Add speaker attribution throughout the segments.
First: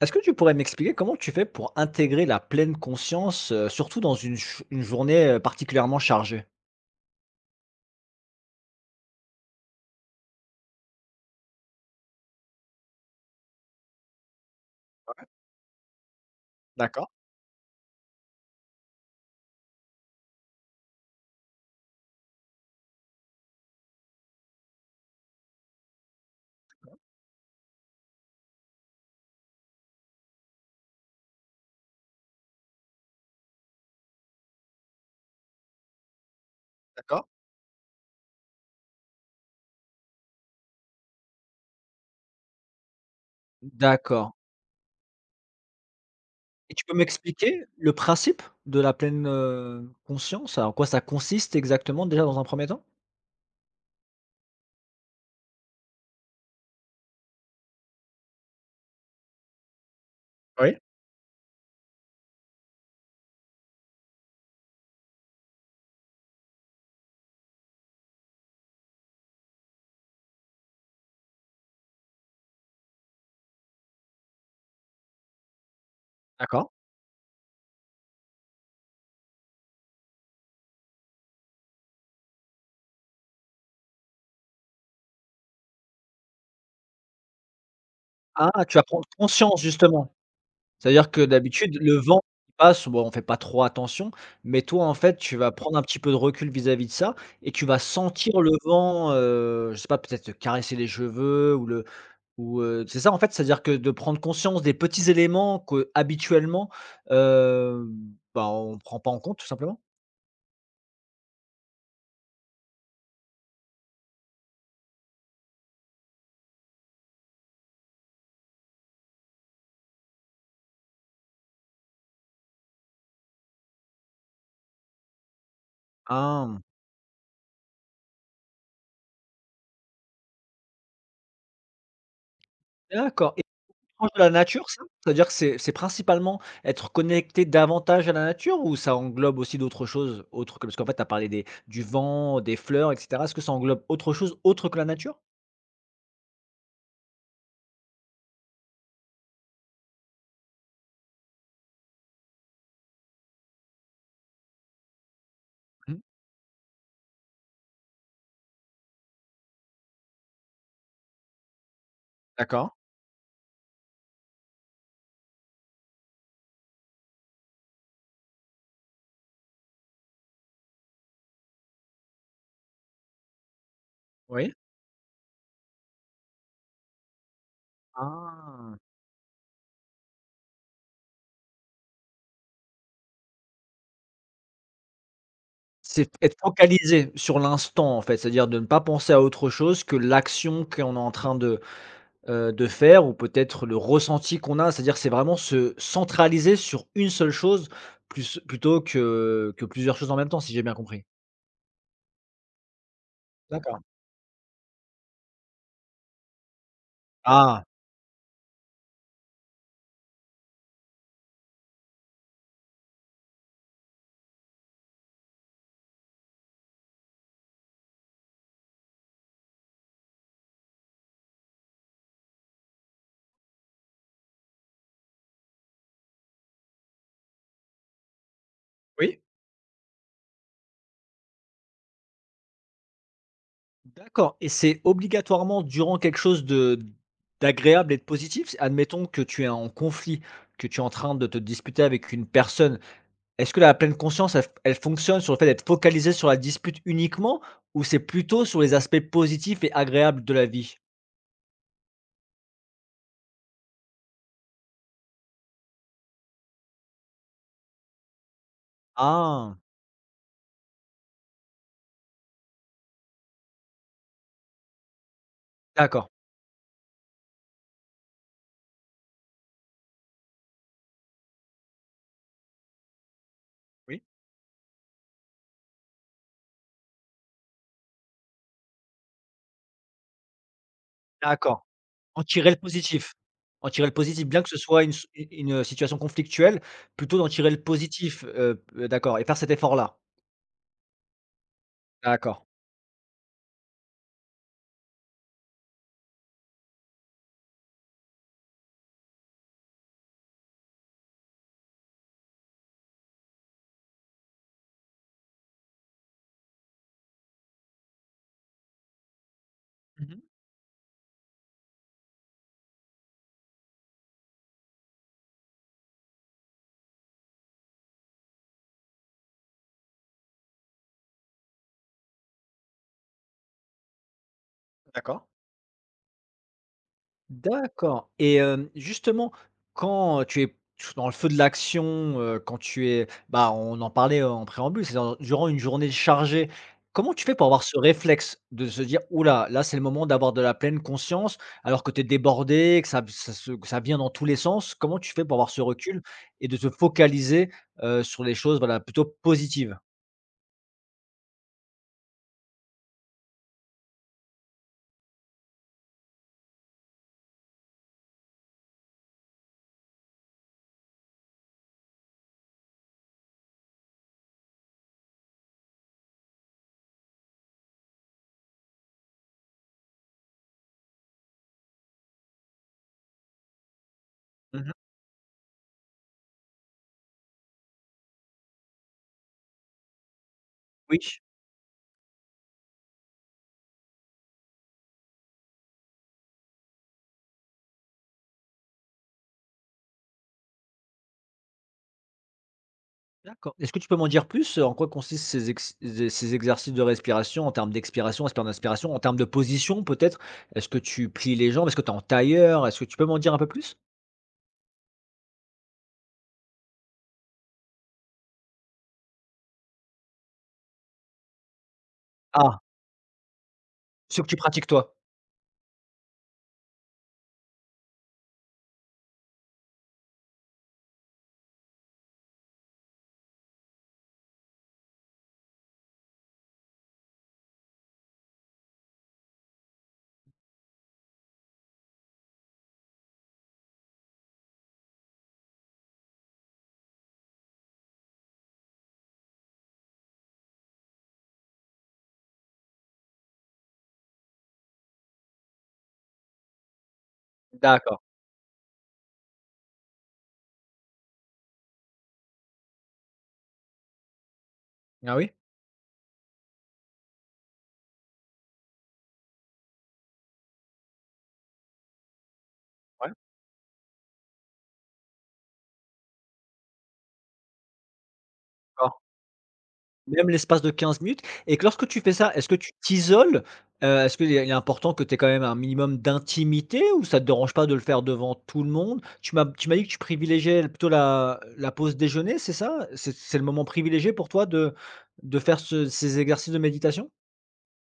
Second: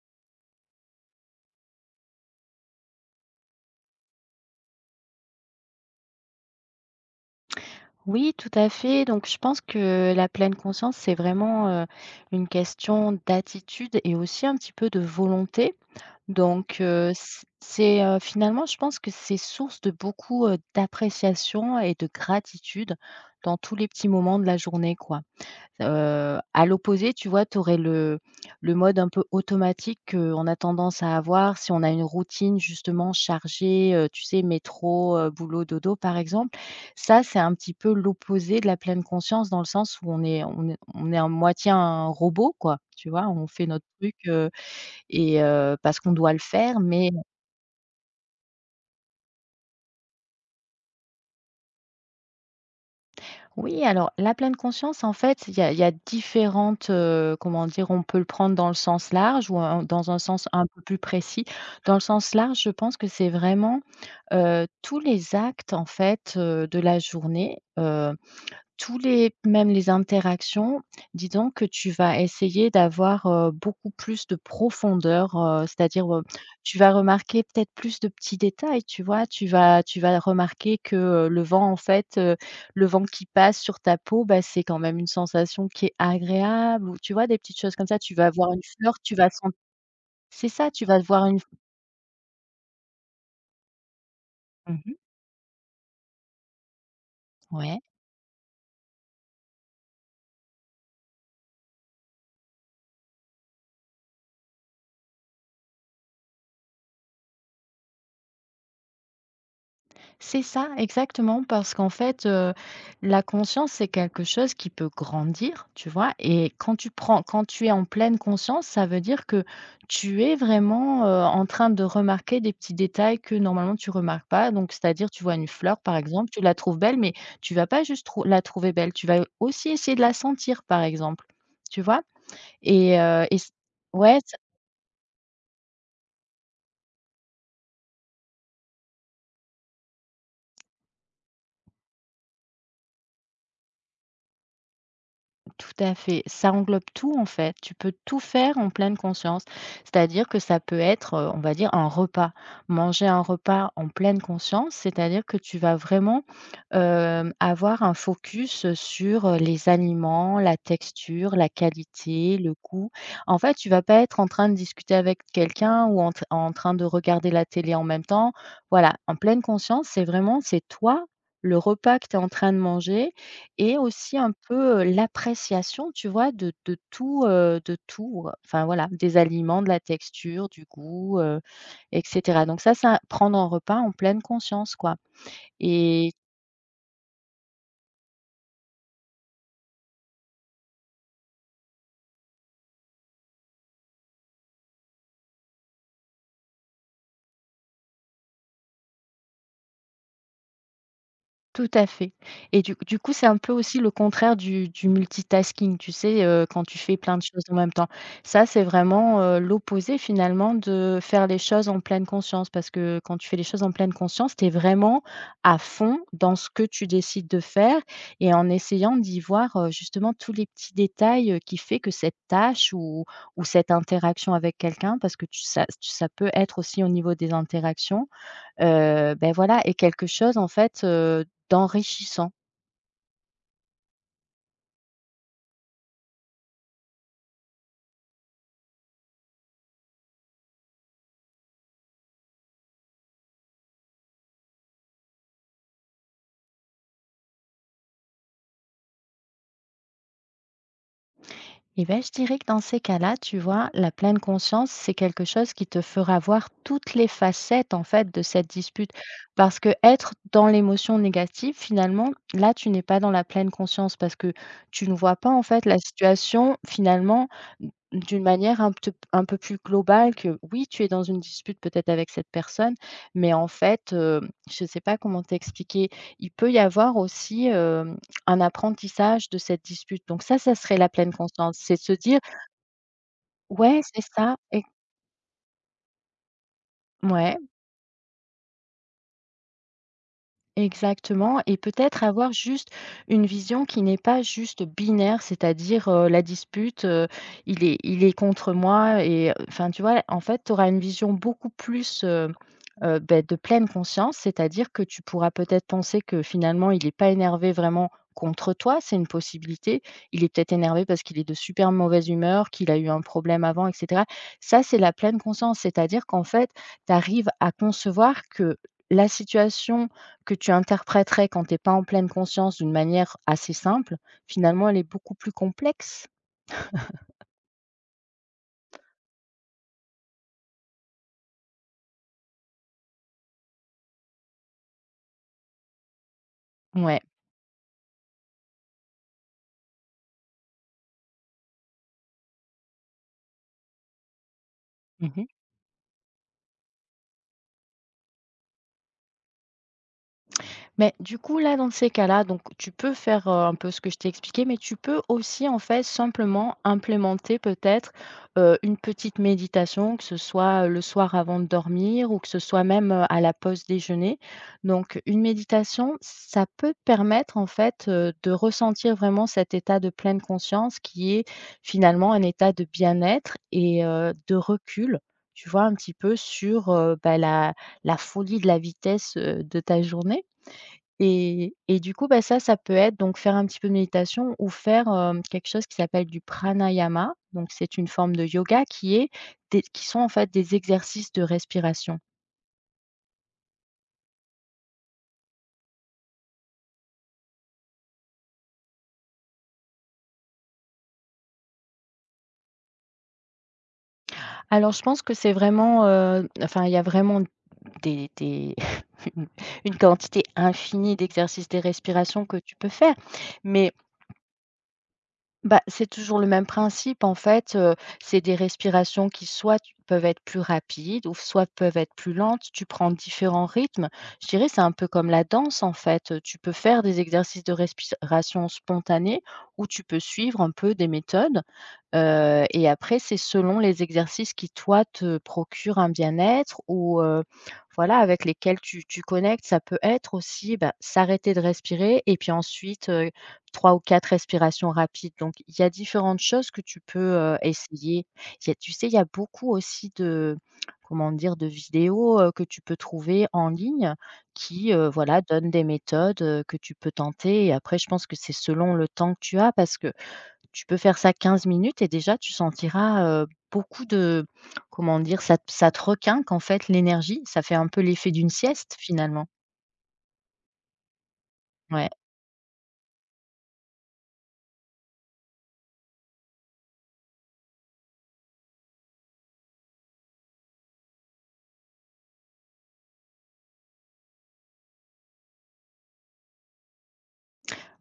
Speaker 1: Est-ce que tu pourrais m'expliquer comment tu fais pour intégrer la pleine conscience, surtout dans une journée, particulièrement chargée?
Speaker 2: Oui, tout à fait. Donc, je pense que la pleine conscience, c'est vraiment une question d'attitude et aussi un petit peu de volonté. Donc,
Speaker 1: D'accord,
Speaker 2: c'est finalement, je pense que c'est source de beaucoup d'appréciation et de gratitude dans tous les petits moments de la journée, quoi. Heu, à l'opposé, tu vois, tu aurais le mode un peu automatique qu'on a tendance à avoir si on a une routine justement chargée, tu sais métro, boulot, dodo par exemple. Ça,
Speaker 1: d'accord.
Speaker 2: c'est un petit peu l'opposé de la pleine conscience dans le sens où on est à moitié un robot quoi, tu vois? On fait notre truc,
Speaker 1: D'accord
Speaker 2: et parce qu'on doit le
Speaker 1: et
Speaker 2: faire
Speaker 1: tu peux
Speaker 2: mais...
Speaker 1: m'expliquer le principe de la pleine, conscience? En quoi ça consiste exactement déjà dans un premier temps?
Speaker 2: Oui, alors la pleine conscience, en fait, il y a différentes, comment dire, on peut le prendre dans le sens large ou dans un sens un
Speaker 1: Oui,
Speaker 2: peu plus précis. Dans le sens large, je pense que c'est vraiment tous les actes, en fait, de la journée. Tous les Même les interactions, dis donc, que tu vas essayer d'avoir, beaucoup plus de profondeur, c'est-à-dire,
Speaker 1: d'accord.
Speaker 2: tu vas remarquer peut-être plus de petits détails, tu vois? Tu vas remarquer que, le vent qui passe sur ta peau, bah, c'est quand même une sensation qui est agréable ou tu vois? Des petites choses comme ça. Tu vas voir une
Speaker 1: Ah, tu vas
Speaker 2: fleur,
Speaker 1: prendre
Speaker 2: tu vas sentir.
Speaker 1: conscience justement.
Speaker 2: C'est ça, tu vas
Speaker 1: C'est-à-dire que
Speaker 2: voir une f
Speaker 1: d'habitude le vent qui passe, bon, on fait pas trop attention, mais toi en
Speaker 2: mmh.
Speaker 1: fait tu vas prendre un petit peu de recul vis-à-vis de ça et tu vas
Speaker 2: Ouais.
Speaker 1: sentir le vent, je sais pas peut-être te caresser les cheveux ou le Ou, c'est ça, en fait, c'est-à-dire que de prendre conscience des petits éléments que, habituellement, heu, bah, on prend pas en compte, tout simplement?
Speaker 2: C'est ça, exactement, parce qu'en fait, la conscience, c'est quelque chose qui peut grandir, tu vois? Et quand tu es en pleine conscience, ça veut dire que tu es vraiment, en train de remarquer des petits détails que normalement tu remarques pas. Donc c'est-à-dire, tu vois une fleur, par exemple, tu la
Speaker 1: Ah,
Speaker 2: trouves belle, mais tu vas pas juste trou la trouver belle, tu vas aussi essayer de la sentir, par exemple, tu vois?
Speaker 1: d'accord
Speaker 2: Et
Speaker 1: et
Speaker 2: c
Speaker 1: proche de
Speaker 2: Ouais.
Speaker 1: la nature, ça? C'est-à-dire que c'est principalement être connecté davantage à la nature ou ça englobe aussi d'autres choses, autres que parce qu'en fait, tu as parlé des du vent, des fleurs et cetera. Est-ce que ça englobe autre chose, autre que la nature?
Speaker 2: Tout à fait. Ça englobe tout en fait. Tu peux tout faire en pleine conscience. C'est-à-dire que ça peut être, on va dire un repas. Manger un repas en pleine conscience, c'est-à-dire que tu vas
Speaker 1: Mmh,
Speaker 2: vraiment, avoir un focus, sur, les aliments, la texture, la qualité, le
Speaker 1: d'accord,
Speaker 2: goût. En fait, tu vas pas être en train de discuter avec quelqu'un ou en train de regarder la télé en même temps. Voilà, en pleine conscience, c'est vraiment, c'est toi, le repas que tu es en train de manger et aussi un
Speaker 1: oui.
Speaker 2: peu, l'appréciation, tu vois, de tout, enfin
Speaker 1: Ah,
Speaker 2: voilà, des aliments, de la texture, du goût, et cetera. Donc ça prendre un repas en pleine conscience, quoi.
Speaker 1: c'est
Speaker 2: Et...
Speaker 1: être focalisé sur l'instant, en fait, c'est-à-dire de ne pas penser à autre chose que l'action qu'on est en train de De faire ou peut-être le ressenti qu'on a, c'est-à-dire c'est vraiment se centraliser sur une seule chose plus plutôt que plusieurs choses en même temps, si j'ai bien compris?
Speaker 2: Tout à fait et du coup, c'est un peu aussi
Speaker 1: D'accord.
Speaker 2: le contraire du multitasking, tu sais, quand tu fais plein de choses en
Speaker 1: Ah!
Speaker 2: même temps. Ça, c'est vraiment, l'opposé finalement de faire les choses en pleine conscience parce que quand tu fais les choses en pleine conscience, tu es vraiment à fond dans ce que tu décides de faire et en essayant d'y voir, justement tous les petits détails, qui fait que cette tâche ou cette interaction avec quelqu'un parce que tu ça ça peut être aussi au niveau des interactions.
Speaker 1: Oui.
Speaker 2: Voilà est quelque chose en fait, d'enrichissant.
Speaker 1: D'accord et c'est obligatoirement durant quelque chose de d'agréable et de positif? Admettons que tu es en conflit, que tu es en train de te disputer avec une personne, est-ce que la pleine conscience, elle fonctionne sur le fait d'être focalisé sur la dispute uniquement ou c'est plutôt sur les aspects positifs et agréables de la vie?
Speaker 2: Eh ben, je dirais que dans ces cas-là, tu vois, la pleine conscience, c'est quelque chose qui te fera voir toutes les facettes, en fait, de cette dispute.
Speaker 1: Ah!
Speaker 2: Parce que être dans l'émotion négative, finalement, là, tu n'es pas dans la pleine conscience parce que tu ne vois pas, en fait, la
Speaker 1: D'accord.
Speaker 2: situation, finalement, d'une manière un peu plus globale que oui, tu es dans une dispute peut-être avec cette personne, mais en fait,
Speaker 1: Oui.
Speaker 2: je ne sais pas comment t'expliquer, il peut y avoir aussi, un apprentissage de cette dispute. Donc ça serait la pleine conscience.
Speaker 1: D'accord.
Speaker 2: C'est de se dire:
Speaker 1: En tirer le positif. En
Speaker 2: «Ouais,
Speaker 1: tirer le
Speaker 2: c'est
Speaker 1: positif,
Speaker 2: ça»
Speaker 1: bien que ce
Speaker 2: et
Speaker 1: soit une situation conflictuelle, plutôt d'en
Speaker 2: ouais,
Speaker 1: tirer le positif, d'accord et faire cet effort-là.
Speaker 2: exactement, et peut-être avoir
Speaker 1: D'accord.
Speaker 2: juste une vision qui n'est pas juste binaire, c'est-à-dire, la dispute, il est contre moi et enfin, tu vois? En fait, tu auras une vision beaucoup plus, de pleine conscience, c'est-à-dire que tu pourras peut-être penser que finalement il est pas énervé vraiment contre toi, c'est une possibilité.
Speaker 1: Mmh.
Speaker 2: Il est peut-être énervé parce qu'il est de super mauvaise humeur, qu'il a eu un problème avant et cetera. Ça, c'est la pleine conscience, c'est-à-dire qu'en fait, tu arrives à concevoir que la situation que tu interpréterais quand tu es pas en pleine conscience d'une manière assez simple, finalement elle est beaucoup
Speaker 1: D'accord.
Speaker 2: plus complexe.
Speaker 1: D'accord et hem, justement, quand tu es dans le feu de l'action, quand tu es bah, on en parlait en préambule, c'est dans durant une journée chargée,
Speaker 2: Ouais.
Speaker 1: comment tu fais pour avoir ce réflexe de se dire: «Ouh là, c'est le moment d'avoir de la pleine conscience», alors que tu es débordé, que ça ça se que ça vient dans tous les sens? Comment tu fais
Speaker 2: Mmh.
Speaker 1: pour avoir ce recul et de te focaliser, sur les choses, voilà, plutôt positives?
Speaker 2: Mais du coup, là, dans ces cas-là, donc tu peux faire, un peu ce que je t'ai expliqué, mais tu peux aussi, en fait, simplement implémenter peut-être, une petite méditation, que ce soit le soir avant de dormir ou que ce soit même, à la pause déjeuner. Donc une méditation, ça peut te permettre, en fait, de ressentir vraiment cet état de pleine conscience qui est finalement un état de bien-être et de
Speaker 1: Mmh.
Speaker 2: recul, tu vois? Un petit peu sur, la folie de la vitesse, de ta journée.
Speaker 1: Oui.
Speaker 2: Et du coup, bah, ça peut être donc faire un petit peu de méditation ou faire, quelque chose qui s'appelle du pranayama. Donc c'est une forme de yoga qui est des qui sont en fait des exercices de respiration.
Speaker 1: D'accord. Est-ce que tu peux m'en dire plus? En quoi consistent ces, ex- ces ces exercices de respiration en termes d'expiration, espère d'inspiration, en termes de position peut-être? Est-ce que tu plies les jambes? Est-ce que tu es en tailleur? Est-ce que tu peux m'en dire un peu plus?
Speaker 2: Alors je pense que c'est vraiment, enfin il y a vraiment des une une quantité infinie d'exercices des respirations que tu
Speaker 1: Ah,
Speaker 2: peux faire. Mais...
Speaker 1: ce que tu pratiques toi.
Speaker 2: Bah, c'est toujours le même principe en fait, c'est des respirations qui soit tu peuvent être plus rapides ou soit peuvent être plus lentes. Tu prends différents rythmes. Je dirais c'est un peu comme la danse en fait, tu peux faire des exercices de respiration spontanée ou tu peux suivre un peu des méthodes. Et après, c'est selon les exercices qui, toi, te procurent un bien-être ou voilà, avec lesquels tu connectes. Ça peut être aussi, bah, s'arrêter de respirer et puis ensuite, 3 ou quatre respirations rapides. Donc il y a différentes choses que tu peux,
Speaker 1: D'accord.
Speaker 2: essayer. Il y a, tu sais, il y a beaucoup aussi de, comment dire, de vidéos, que tu peux trouver en ligne qui,
Speaker 1: Ah
Speaker 2: voilà,
Speaker 1: oui?
Speaker 2: donnent des méthodes, que tu peux tenter et après je pense que c'est selon le temps que tu as parce que tu peux faire ça 15 minutes et déjà tu sentiras, beaucoup de, comment dire, ça te ça te requinque en fait l'énergie, ça fait un peu l'effet d'une sieste
Speaker 1: Ouais.
Speaker 2: finalement.
Speaker 1: Même l'espace de 15 minutes et que lorsque
Speaker 2: Ouais,
Speaker 1: tu fais ça, est-ce que tu t'isoles? Est-ce qu'il est important que tu aies quand même un minimum d'intimité ou ça te dérange pas de le faire devant tout le monde? Tu m'as dit que tu privilégiais plutôt la pause déjeuner, c'est ça? C'est le moment privilégié pour toi de faire ce ces exercices de méditation?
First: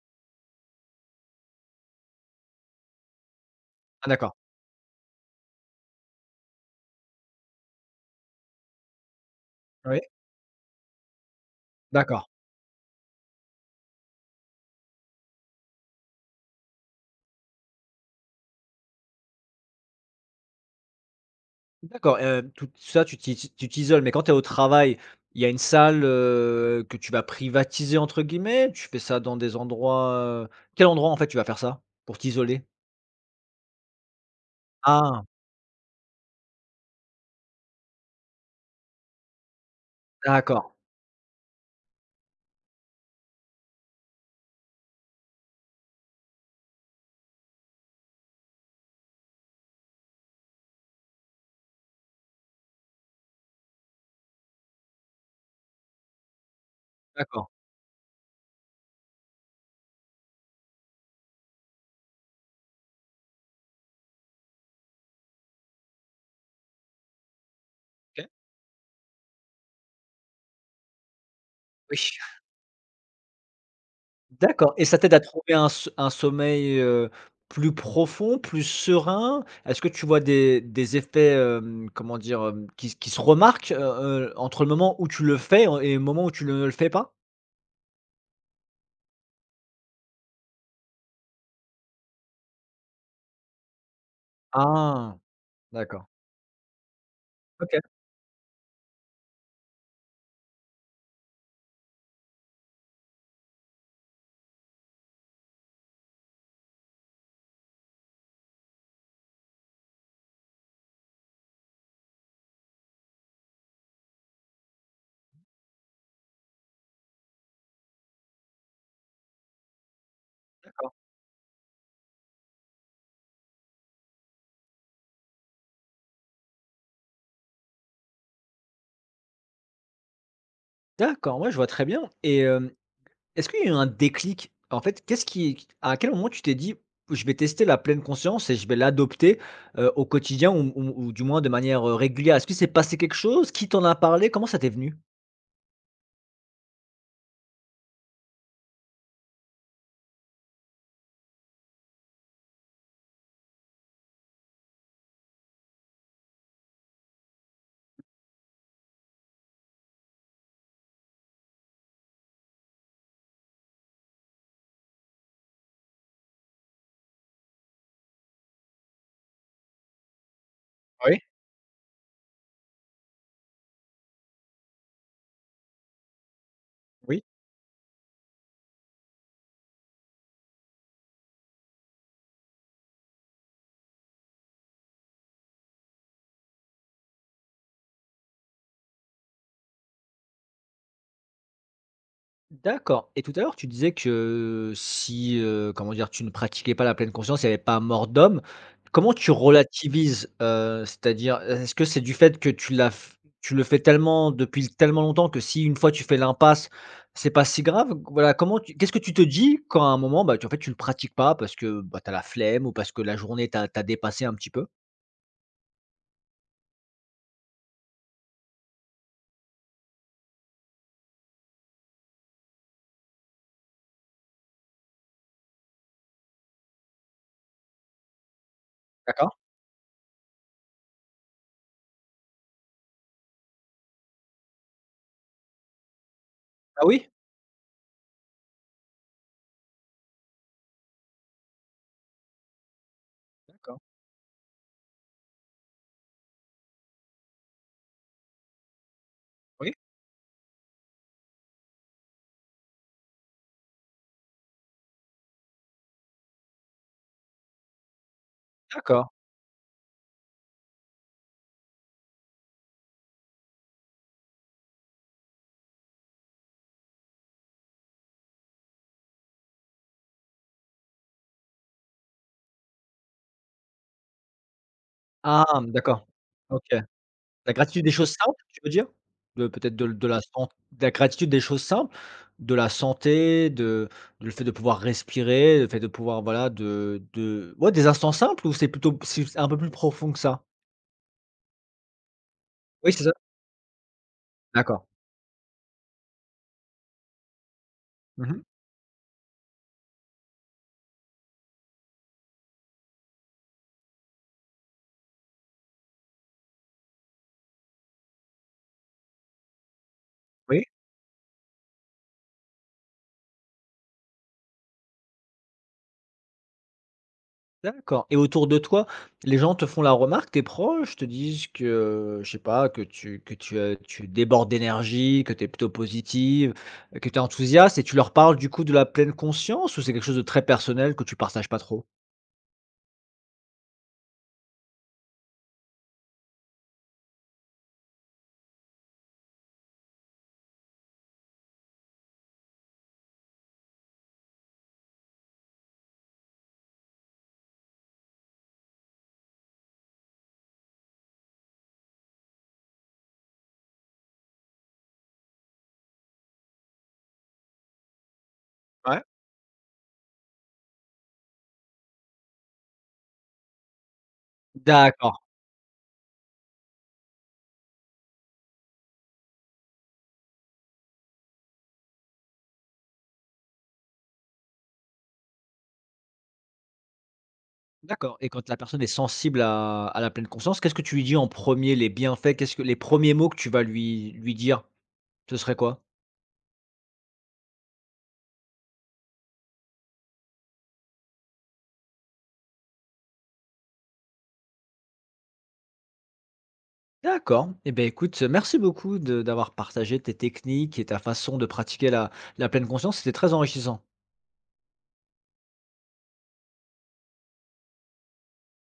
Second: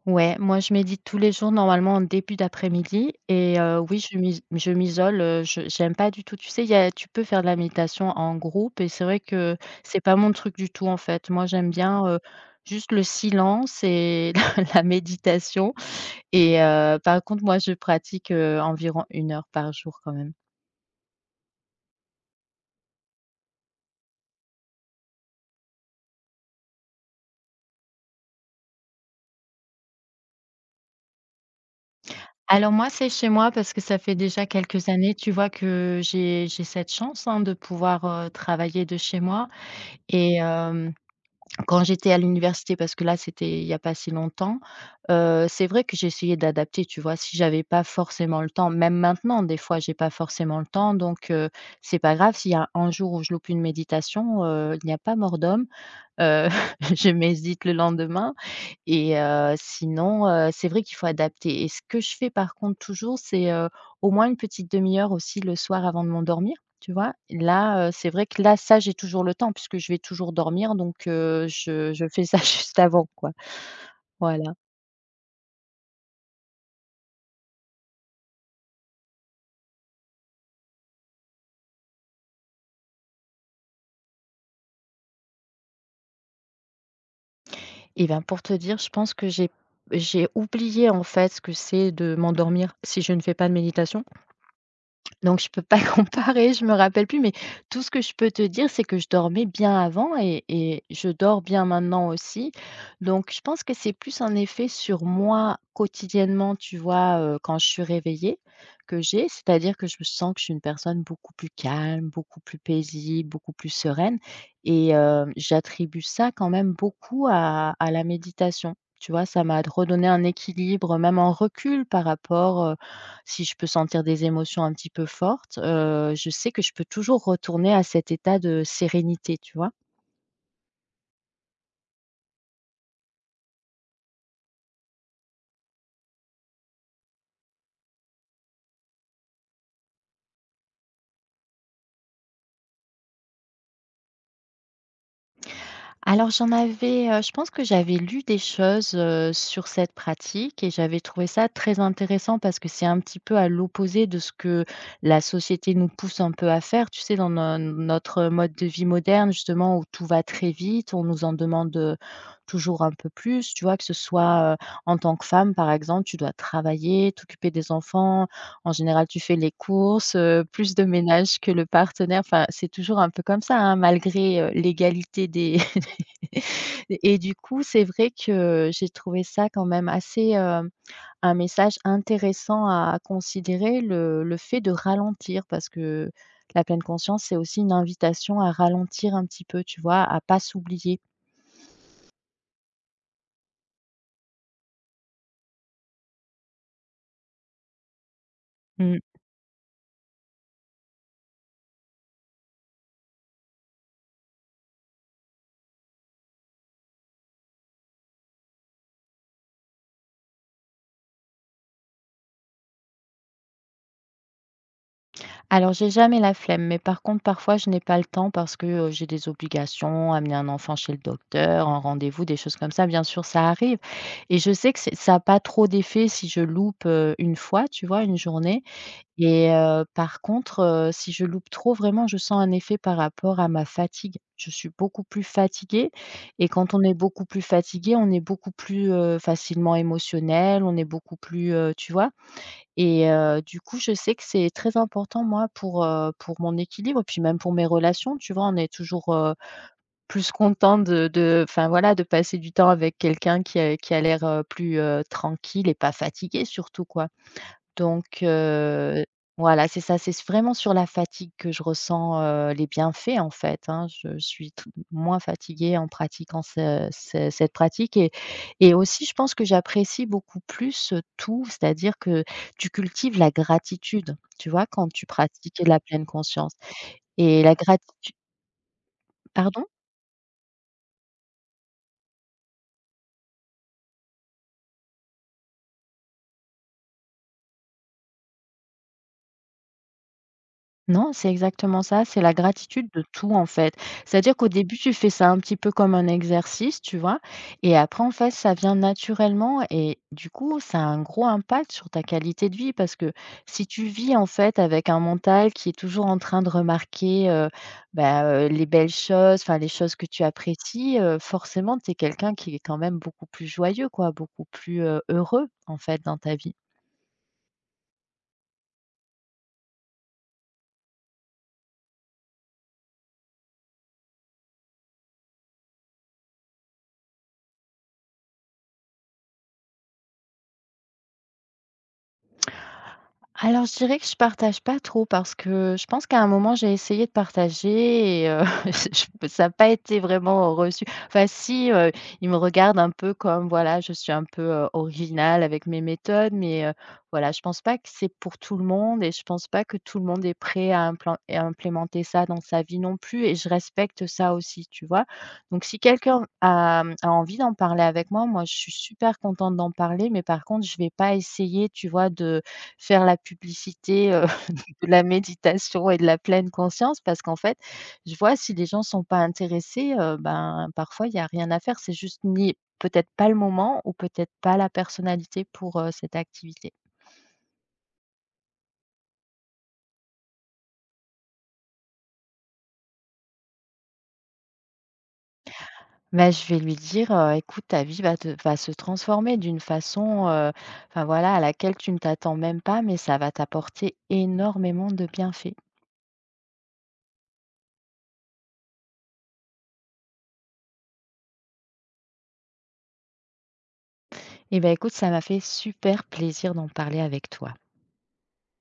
Speaker 2: ouais, moi je médite tous les jours normalement en début d'après-midi et oui,
Speaker 1: Ah d'accord,
Speaker 2: je m'isole, je j'aime pas du tout. Tu sais, il y a, tu peux faire de la méditation en groupe et c'est vrai que
Speaker 1: oui,
Speaker 2: c'est pas mon truc du tout en fait. Moi j'aime bien,
Speaker 1: d'accord,
Speaker 2: juste le silence et la méditation et par contre moi je pratique, environ 1 heure par jour quand même.
Speaker 1: d'accord, tout ça tu t'isoles mais quand tu es au travail, il y a une salle, que tu vas «privatiser» entre guillemets? Tu fais ça dans des endroits, heu quel endroit en fait tu vas faire ça pour t'isoler?
Speaker 2: Alors moi, c'est chez moi parce que ça fait déjà quelques années,
Speaker 1: Ah!
Speaker 2: tu vois, que j'ai cette chance, hein, de pouvoir, travailler de chez moi et
Speaker 1: D'accord,
Speaker 2: quand j'étais à l'université, parce que là, c'était il n'y a pas si longtemps, c'est vrai que j'essayais d'adapter, tu vois? Si j'avais pas forcément le temps, même maintenant, des fois, j'ai pas forcément le temps donc c'est pas grave s'il y a un jour où je loupe une méditation, il n'y a pas mort d'homme, heu, je
Speaker 1: d'accord.
Speaker 2: médite le lendemain et sinon, c'est vrai qu'il faut adapter et ce que je fais par contre toujours, c'est, au moins une petite demi heure aussi le soir avant de m'endormir, tu vois? Là, c'est vrai
Speaker 1: OK.
Speaker 2: que là, ça, j'ai toujours le temps puisque je vais toujours dormir donc je
Speaker 1: Oui,
Speaker 2: je fais ça juste avant, quoi. Voilà.
Speaker 1: d'accord et ça t'aide à trouver un sommeil, plus profond, plus serein? Est-ce que tu vois des effets, hem, comment dire? Hem, qui se remarquent, entre le moment où tu le fais et le moment où tu ne le fais pas?
Speaker 2: Et ben, pour te dire, je pense que j'ai oublié en fait ce que c'est de m'endormir si je ne fais pas de méditation.
Speaker 1: Ah!
Speaker 2: Donc je peux pas
Speaker 1: D'accord.
Speaker 2: comparer, je me rappelle plus, mais
Speaker 1: OK,
Speaker 2: tout ce que je peux te dire, c'est que je dormais bien avant et je dors bien maintenant aussi. Donc je pense que c'est plus un effet sur moi quotidiennement, tu vois, quand je suis réveillée, que j'ai. C'est-à-dire que je sens que je suis une personne beaucoup plus calme, beaucoup plus paisible, beaucoup plus sereine et j'attribue ça quand même beaucoup à la méditation. Tu vois? Ça m'a redonné un
Speaker 1: d'accord.
Speaker 2: équilibre, même en recul par rapport, si je peux sentir des émotions un petit peu fortes, je sais que je peux toujours retourner à cet état de sérénité, tu vois?
Speaker 1: D'accord, ouais, je vois très bien et hem. Est-ce qu'il y a eu un déclic? En fait, qu'est-ce qui à quel moment tu t'es dit: «Je vais tester la pleine conscience et je vais l'adopter, au quotidien ou du moins de manière, régulière»? Est-ce que s'est passé quelque chose? Qui t'en a parlé? Comment ça t'est venu?
Speaker 2: Alors j'en avais, je pense que j'avais lu des choses, sur cette pratique et j'avais trouvé ça très intéressant parce que c'est un petit peu à l'opposé de ce que la société nous pousse un peu à faire. Tu sais, dans no notre mode de vie moderne justement où tout va très vite, on nous en demande, toujours un peu plus, tu vois? Que ce soit, en tant que femme par exemple, tu dois travailler, t'occuper des enfants, en général tu fais les courses, plus de
Speaker 1: Oui.
Speaker 2: ménage que le partenaire. Enfin, c'est toujours un peu comme ça, hein, malgré, l'égalité des et
Speaker 1: Oui.
Speaker 2: du coup, c'est vrai que j'ai trouvé ça quand même assez, un message intéressant à considérer, le fait de ralentir. Parce que la pleine conscience, c'est aussi une invitation à ralentir un petit peu, tu vois? À pas s'oublier.
Speaker 1: D'accord et tout à l'heure, tu disais que si, comment dire? Tu ne pratiquais pas la pleine conscience, il n'y avait pas mort d'homme.
Speaker 2: Mmh.
Speaker 1: Comment tu relativises? C'est-à-dire, est-ce que c'est du fait que tu l'as f tu le fais tellement depuis tellement longtemps que si une fois tu fais l'impasse, c'est pas si grave? Voilà, comment tu qu'est-ce que tu te dis quand à un moment, bah, tu le pratiques pas parce que, bah, tu as la flemme ou parce que la journée t'a dépassé un petit peu?
Speaker 2: Alors j'ai jamais la flemme, mais par contre, parfois, je n'ai pas le temps parce que, j'ai des obligations, amener un enfant chez le docteur, un rendez-vous, des choses comme ça. Bien sûr, ça arrive et je sais que c'est ça a pas trop d'effet si je loupe, une fois, tu vois, une journée.
Speaker 1: D'accord.
Speaker 2: Et par contre, si je loupe trop, vraiment, je sens un effet par rapport à ma fatigue. Je suis beaucoup plus fatiguée et quand on
Speaker 1: Ah
Speaker 2: est
Speaker 1: oui?
Speaker 2: beaucoup plus fatigué, on est beaucoup plus, facilement émotionnel, on est beaucoup plus, tu vois? Et du coup,
Speaker 1: D'accord.
Speaker 2: je sais que c'est très important, moi, pour mon équilibre, puis même pour mes relations, tu vois? On est toujours,
Speaker 1: Oui?
Speaker 2: plus content de enfin, voilà, de passer du temps avec quelqu'un qui a l'air, plus, tranquille et pas fatigué surtout, quoi. Donc
Speaker 1: D'accord.
Speaker 2: voilà, c'est ça, c'est vraiment sur la fatigue que je ressens, les bienfaits, en fait, hein. Je suis tr Moins fatiguée en pratiquant ce ce cette pratique et aussi je pense que j'apprécie beaucoup plus, tout, c'est-à-dire que tu cultives la gratitude, tu vois? Quand tu
Speaker 1: Ah!
Speaker 2: pratiques la
Speaker 1: D'accord.
Speaker 2: pleine conscience
Speaker 1: OK.
Speaker 2: et
Speaker 1: La
Speaker 2: la
Speaker 1: gratitude des choses
Speaker 2: gratitude.
Speaker 1: simples, tu veux dire? De
Speaker 2: Pardon?
Speaker 1: peut-être de la gratitude des choses simples, de la santé, de le fait de pouvoir respirer, le fait de pouvoir, voilà, de ouais, des instants simples ou c'est plutôt c'est un peu plus profond que ça?
Speaker 2: Non, c'est exactement ça, c'est la gratitude
Speaker 1: Oui, c'est
Speaker 2: de
Speaker 1: ça.
Speaker 2: tout en fait. C'est-à-dire qu'au début,
Speaker 1: D'accord.
Speaker 2: tu fais ça un petit peu comme un exercice, tu vois? Et après, en fait,
Speaker 1: Mmh.
Speaker 2: ça vient naturellement et du coup, ça a un gros impact sur ta qualité de vie parce que si tu vis en fait avec un mental qui est toujours en train de remarquer, bah, les belles choses, enfin les choses que tu
Speaker 1: Oui,
Speaker 2: apprécies, forcément, tu es quelqu'un qui est quand même beaucoup plus joyeux quoi, beaucoup plus, heureux en fait dans ta vie.
Speaker 1: d'accord et autour de toi, les gens te font la remarque, tes proches te disent que, je sais pas, que tu débordes d'énergie, que tu es plutôt positive, que tu es enthousiaste et tu leur parles du coup de la pleine conscience ou c'est quelque chose de très personnel que tu partages pas trop?
Speaker 2: Alors, je dirais que je partage pas trop parce que je pense qu'à un moment, j'ai essayé de partager et je ça n'a pas été vraiment reçu. Enfin si, ils me regardent un peu comme voilà, je suis un peu, originale avec mes méthodes, mais voilà, je pense pas que c'est pour tout le monde et je pense pas que tout le monde est prêt à implémenter ça dans sa vie non plus et je respecte ça aussi, tu vois? Donc si quelqu'un a, mmh, a envie d'en parler avec moi, moi, je suis
Speaker 1: Ouais.
Speaker 2: super contente d'en parler, mais par contre, je vais pas essayer, tu vois, de faire la publicité, de la
Speaker 1: D'accord,
Speaker 2: méditation et de la pleine conscience parce qu'en fait, je vois si les gens sont pas intéressés, ben, parfois il y a rien à faire. C'est juste ni peut-être pas le moment ou peut-être pas la personnalité pour, cette activité.
Speaker 1: d'accord et quand la personne est sensible à la pleine conscience, qu'est-ce que tu lui dis en premier, les bienfaits? Qu'est-ce que les premiers mots que tu vas lui dire, ce serait quoi?
Speaker 2: Bah, je vais lui dire, «Écoute, ta vie va te va se transformer d'une façon, enfin voilà, à laquelle tu ne t'attends même pas, mais ça va t'apporter énormément de bienfaits».
Speaker 1: D'accord et beh, écoute, merci beaucoup de d'avoir partagé tes techniques et ta façon de pratiquer la la pleine conscience, c'était très enrichissant.
Speaker 2: Et ben écoute, ça m'a fait super plaisir d'en parler avec toi.